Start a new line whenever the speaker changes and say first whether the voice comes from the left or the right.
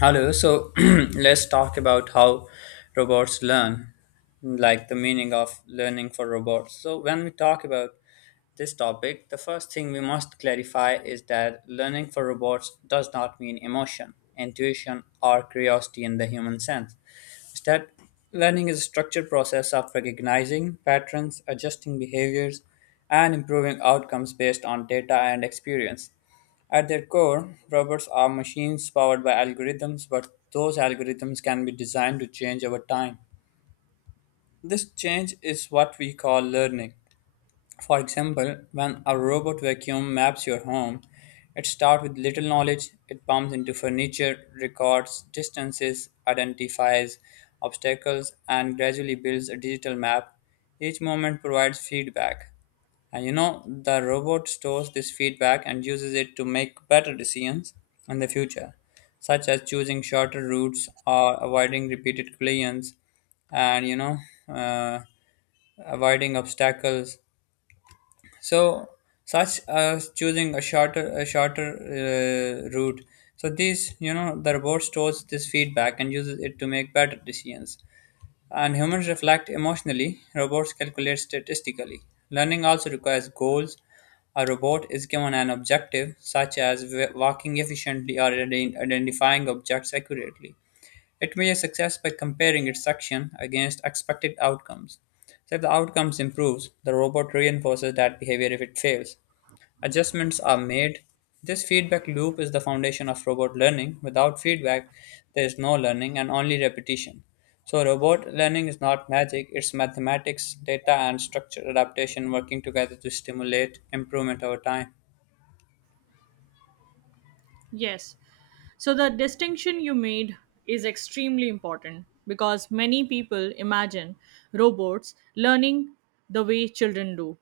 left: Hello, so let's talk about how robots learn, like the meaning of learning for robots. So, when we talk about this topic, the first thing we must clarify is that learning for robots does not mean emotion, intuition, or curiosity in the human sense. Instead, learning is a structured process of recognizing patterns, adjusting behaviors, and improving outcomes based on data and experience. At their core, robots are machines powered by algorithms, but those algorithms can be designed to change over time. This change is what we call learning. For example, when a robot vacuum maps your home, it starts with little knowledge, it bumps into furniture, records distances, identifies obstacles, and gradually builds a digital map. Each moment provides feedback. And the robot stores this feedback and uses it to make better decisions in the future, such as choosing shorter routes or avoiding repeated collisions and, uh, avoiding obstacles. So, such as choosing a shorter route. So these, the robot stores this feedback and uses it to make better decisions. And humans reflect emotionally, robots calculate statistically. Learning also requires goals. A robot is given an objective, such as walking efficiently or identifying objects accurately. It measures success by comparing its action against expected outcomes. So if the outcomes improves, the robot reinforces that behavior if it fails. Adjustments are made. This feedback loop is the foundation of robot learning. Without feedback, there is no learning and only repetition. So robot learning is not magic, it's mathematics, data and structure adaptation working together to stimulate improvement over time.
right: Yes. So the distinction you made is extremely important because many people imagine robots learning the way children do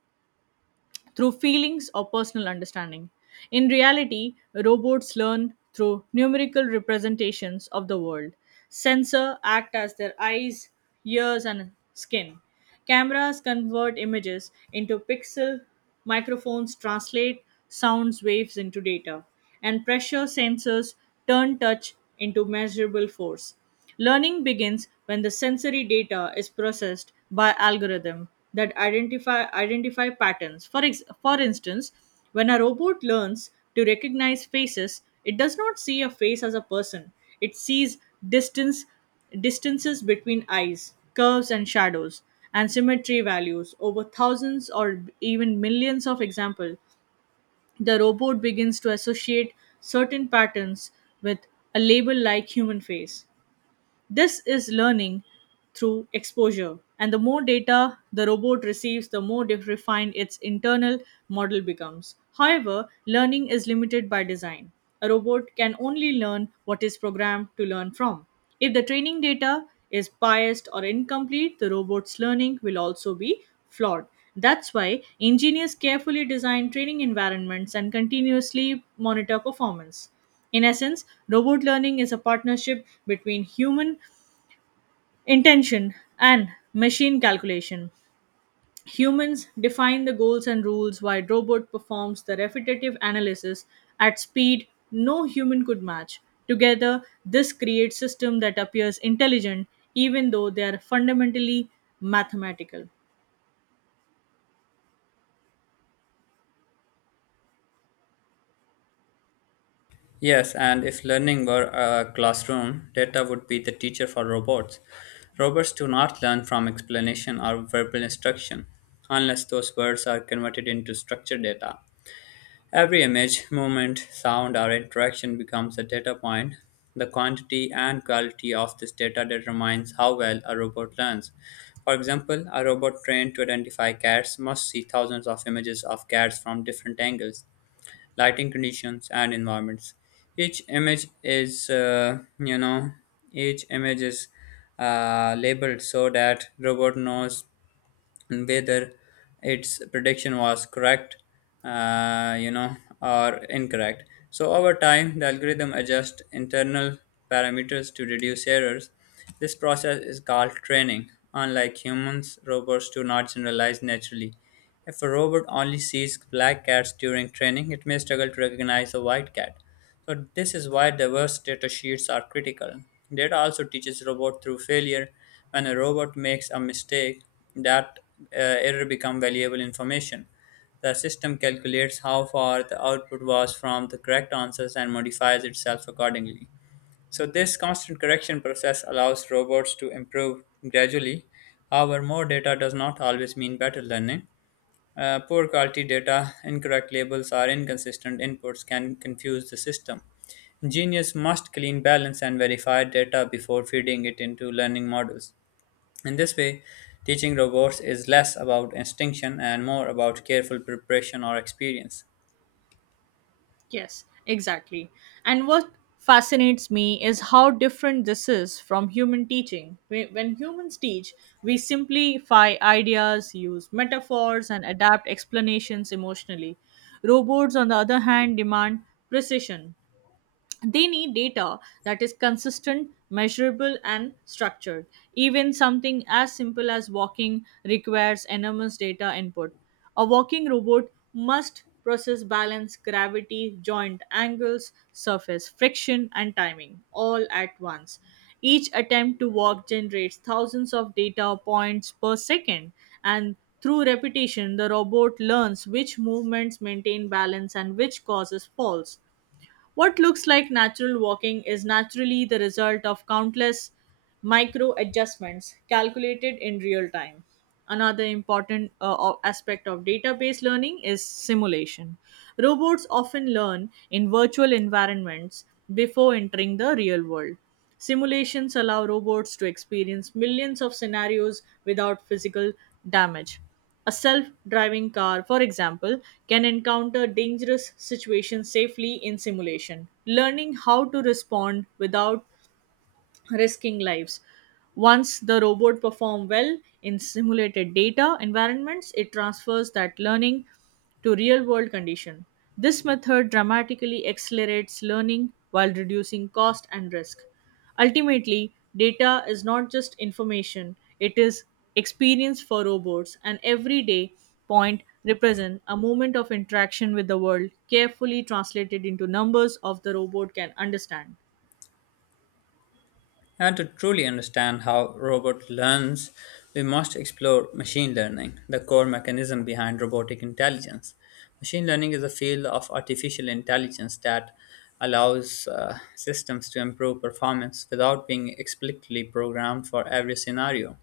right: through feelings or personal understanding. In reality, robots learn through numerical representations of the world. Sensors act as their eyes, ears, and skin. Cameras convert images into pixel, microphones translate sounds waves into data, and pressure sensors turn touch into measurable force. Learning begins when the sensory data is processed by algorithm that identify patterns. For instance, when a robot learns to recognize faces, it does not see a face as a person. It sees distance distances between eyes, curves and shadows, and symmetry values over thousands or even millions of examples the robot begins to associate certain patterns with a label like human face this is learning through exposure. And the more data the robot receives, the more refined its internal model becomes. However, learning is limited by design. A robot can only learn what is programmed to learn from. If the training data is biased or incomplete, the robot's learning will also be flawed. That's why engineers carefully design training environments and continuously monitor performance. In essence, robot learning is a partnership between human intention and machine calculation. Humans define the goals and rules while robot performs the repetitive analysis at speed no human could match. Together, this creates system that appears intelligent even though they are fundamentally mathematical.
left: Yes, and if learning were a classroom, data would be the teacher for robots. Robots do not learn from explanation or verbal instruction, unless those words are converted into structured data. Every image, movement, sound, or interaction becomes a data point. The quantity and quality of this data determines how well a robot learns. For example, a robot trained to identify cats must see thousands of images of cats from different angles, lighting conditions, and environments. Each image is, uh, you know, each image is labeled so that robot knows whether its prediction was correct, uh, you know, or incorrect. So over time, the algorithm adjusts internal parameters to reduce errors. This process is called training. Unlike humans, robots do not generalize naturally. If a robot only sees black cats during training, it may struggle to recognize a white cat. So this is why diverse data sheets are critical. Data also teaches robot through failure. When a robot makes a mistake, that error becomes valuable information. The system calculates how far the output was from the correct answers and modifies itself accordingly. So this constant correction process allows robots to improve gradually. However, more data does not always mean better learning. Poor quality data, incorrect labels, or inconsistent inputs can confuse the system. Genius must clean, balance, and verify data before feeding it into learning models. In this way, teaching robots is less about instinction and more about careful preparation or experience.
right: Yes, exactly. And what fascinates me is how different this is from human teaching. When humans teach, we simplify ideas, use metaphors, and adapt explanations emotionally. Robots, on the other hand, demand precision, they need data that is consistent measurable and structured, even something as simple as walking requires enormous data input. A walking robot must process balance gravity joint angles surface friction and timing all at once. Each attempt to walk generates thousands of data points per second, and through repetition the robot learns which movements maintain balance and which causes falls. What looks like natural walking is naturally the result of countless micro adjustments calculated in real time. Another important aspect of database learning is simulation. Robots often learn in virtual environments before entering the real world. Simulations allow robots to experience millions of scenarios without physical damage. A self driving car, for example, can encounter dangerous situations safely in simulation, learning how to respond without risking lives. Once the robot perform well in simulated data environments, it transfers that learning to real world condition. This method dramatically accelerates learning while reducing cost and risk. Ultimately, data is not just information, it is experience for robots, and every day point represent a moment of interaction with the world carefully translated into numbers of the robot can understand.
left: And to truly understand how robot learns, we must explore machine learning, the core mechanism behind robotic intelligence. Machine learning is a field of artificial intelligence that allows systems to improve performance without being explicitly programmed for every scenario.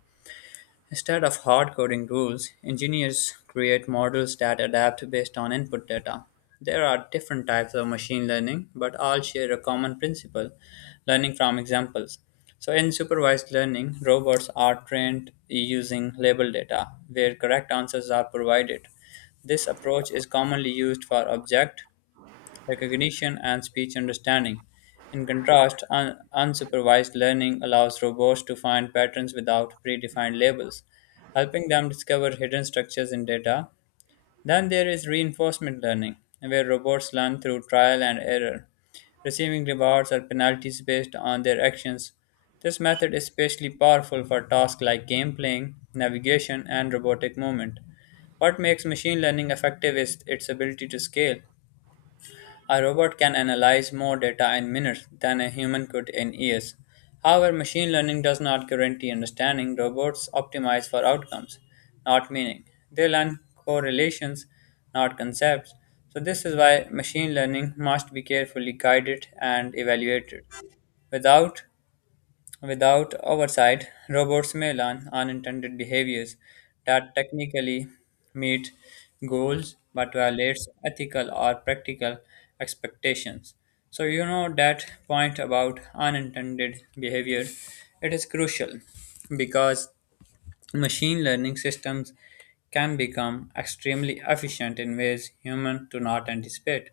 left: Instead of hard coding rules, engineers create models that adapt based on input data. There are different types of machine learning, but all share a common principle, learning from examples. So, in supervised learning, robots are trained using label data, where correct answers are provided. This approach is commonly used for object recognition, and speech understanding. In contrast, unsupervised learning allows robots to find patterns without predefined labels, helping them discover hidden structures in data. Then there is reinforcement learning, where robots learn through trial and error, receiving rewards or penalties based on their actions. This method is especially powerful for tasks like game playing, navigation, and robotic movement. What makes machine learning effective is its ability to scale. A robot can analyze more data in minutes than a human could in years. However, machine learning does not guarantee understanding. Robots optimize for outcomes, not meaning. They learn correlations, not concepts. So, this is why machine learning must be carefully guided and evaluated. Without Without oversight, robots may learn unintended behaviors that technically meet goals but violates ethical or practical expectations. So you know that point about unintended behavior, it is crucial because machine learning systems can become extremely efficient in ways humans do not anticipate.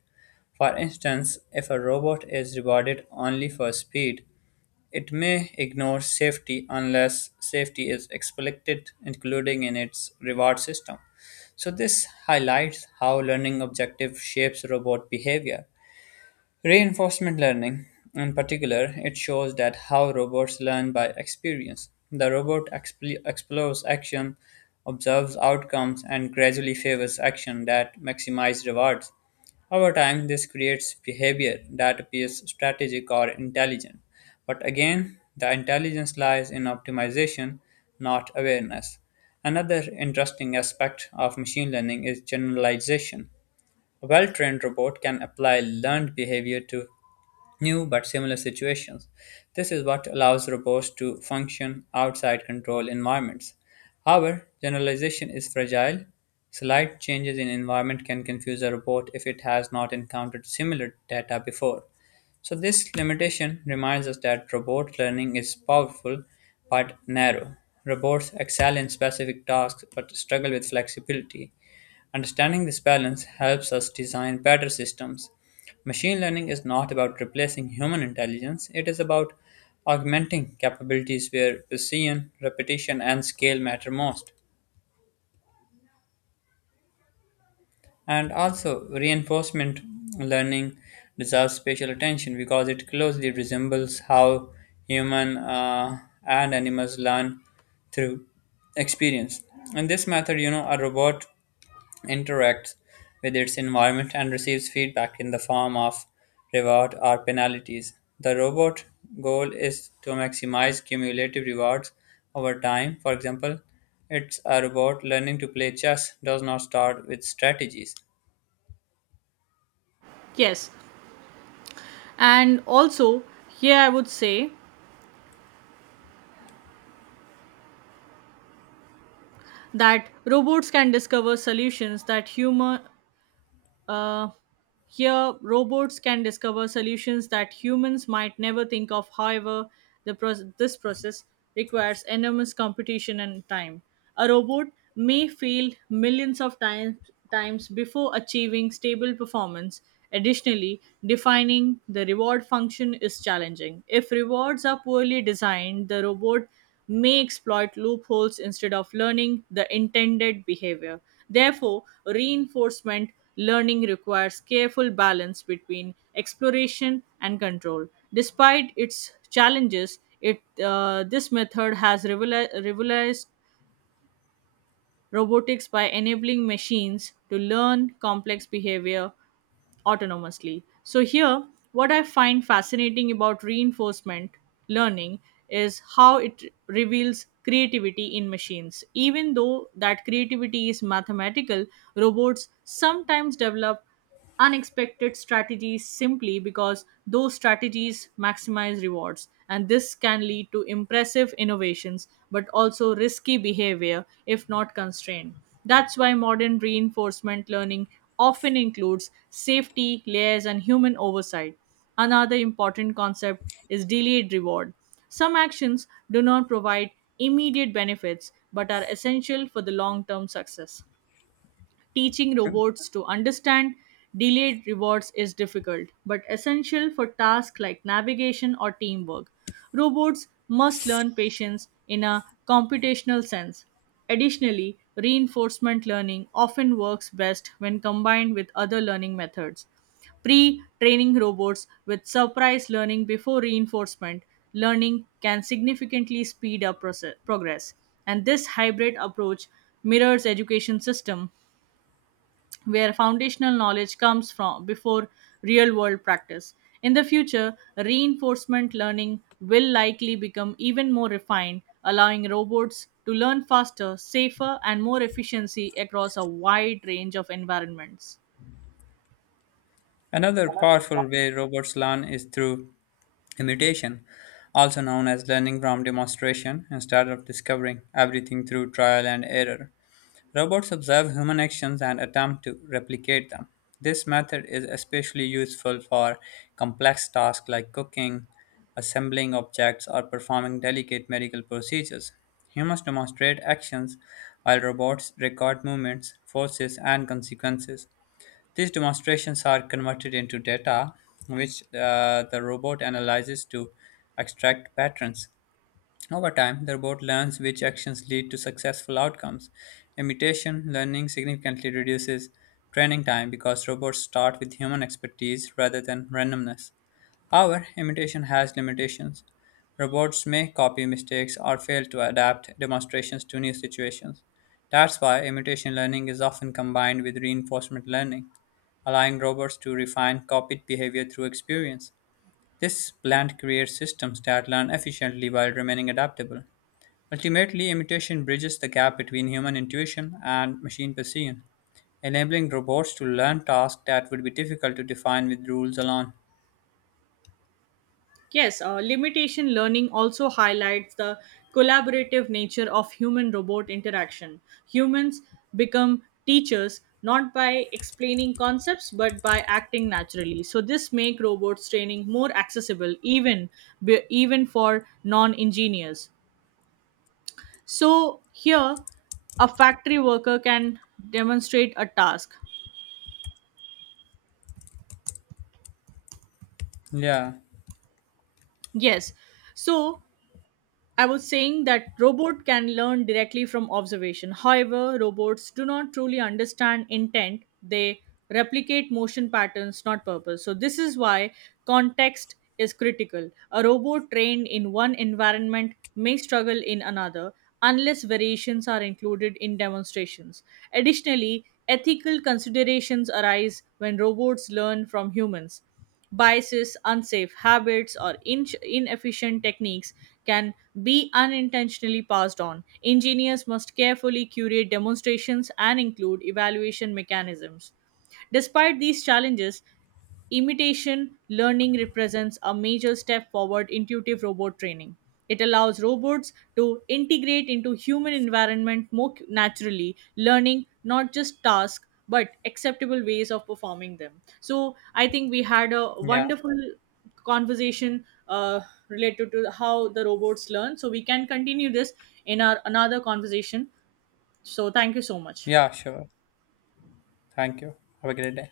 left: For instance, if a robot is rewarded only for speed, it may ignore safety unless safety is explicit, including in its reward system. So, this highlights how learning objective shapes robot behavior. Reinforcement learning, in particular, it shows that how robots learn by experience. The robot explores action, observes outcomes, and gradually favors action that maximize rewards. Over time, this creates behavior that appears strategic or intelligent. But again, the intelligence lies in optimization, not awareness. Another interesting aspect of machine learning is generalization. A well trained robot can apply learned behavior to new but similar situations. This is what allows robots to function outside control environments. However, generalization is fragile. Slight changes in environment can confuse a robot if it has not encountered similar data before. So, this limitation reminds us that robot learning is powerful but narrow. Robots excel in specific tasks but struggle with flexibility. Understanding this balance helps us design better systems. Machine learning is not about replacing human intelligence, it is about augmenting capabilities where precision, repetition, and scale matter most. And also, reinforcement learning deserves special attention because it closely resembles how human and animals learn through experience. In this method, a robot interacts with its environment and receives feedback in the form of reward or penalties. The robot goal is to maximize cumulative rewards over time. For example, it's a robot learning to play chess does not start with strategies.
right: Yes. And also, here I would say that robots can discover solutions that human uh, Here, robots can discover solutions that humans might never think of. However, this process requires enormous computation and time. A robot may fail millions of times before achieving stable performance. Additionally, defining the reward function is challenging. If rewards are poorly designed, the robot may exploit loopholes instead of learning the intended behavior. Therefore, reinforcement learning requires careful balance between exploration and control. Despite its challenges, it this method has revolutionized robotics by enabling machines to learn complex behavior autonomously. So, here, what I find fascinating about reinforcement learning is how it reveals creativity in machines. Even though that creativity is mathematical, robots sometimes develop unexpected strategies simply because those strategies maximize rewards. And this can lead to impressive innovations, but also risky behavior if not constrained. That's why modern reinforcement learning often includes safety, layers, and human oversight. Another important concept is delayed reward. Some actions do not provide immediate benefits but are essential for the long term success. Teaching robots to understand delayed rewards is difficult, but essential for tasks like navigation or teamwork. Robots must learn patience in a computational sense. Additionally, reinforcement learning often works best when combined with other learning methods. Pre training robots with surprise learning before reinforcement learning can significantly speed up progress, and this hybrid approach mirrors education system where foundational knowledge comes from before real world practice. In the future, reinforcement learning will likely become even more refined, allowing robots to learn faster, safer, and more efficiency across a wide range of environments.
left: Another powerful way robots learn is through imitation, also known as learning from demonstration, instead of discovering everything through trial and error. Robots observe human actions and attempt to replicate them. This method is especially useful for complex tasks like cooking, assembling objects, or performing delicate medical procedures. Humans demonstrate actions while robots record movements, forces, and consequences. These demonstrations are converted into data, which the robot analyzes to extract patterns. Over time, the robot learns which actions lead to successful outcomes. Imitation learning significantly reduces training time because robots start with human expertise rather than randomness. However, imitation has limitations. Robots may copy mistakes or fail to adapt demonstrations to new situations. That's why imitation learning is often combined with reinforcement learning, allowing robots to refine copied behavior through experience. This blend creates systems that learn efficiently while remaining adaptable. Ultimately, imitation bridges the gap between human intuition and machine precision, enabling robots to learn tasks that would be difficult to define with rules alone.
right: Yes, limitation learning also highlights the collaborative nature of human robot interaction. Humans become teachers not by explaining concepts but by acting naturally. So this make robots training more accessible, even for non-engineers. So here a factory worker can demonstrate a task.
left: Yeah,
right: Yes. So I was saying that robot can learn directly from observation. However, robots do not truly understand intent. They replicate motion patterns, not purpose. So this is why context is critical. A robot trained in one environment may struggle in another unless variations are included in demonstrations. Additionally, ethical considerations arise when robots learn from humans. Biases, unsafe habits, or inefficient techniques can be unintentionally passed on. Engineers must carefully curate demonstrations and include evaluation mechanisms. Despite these challenges, imitation learning represents a major step forward intuitive robot training. It allows robots to integrate into human environment more naturally, learning not just tasks but acceptable ways of performing them. So I think we had a
left: yeah,
right: wonderful conversation related to how the robots learn. So we can continue this in our another conversation. So thank you so much.
left: yeah, sure. Thank you. Have a great day.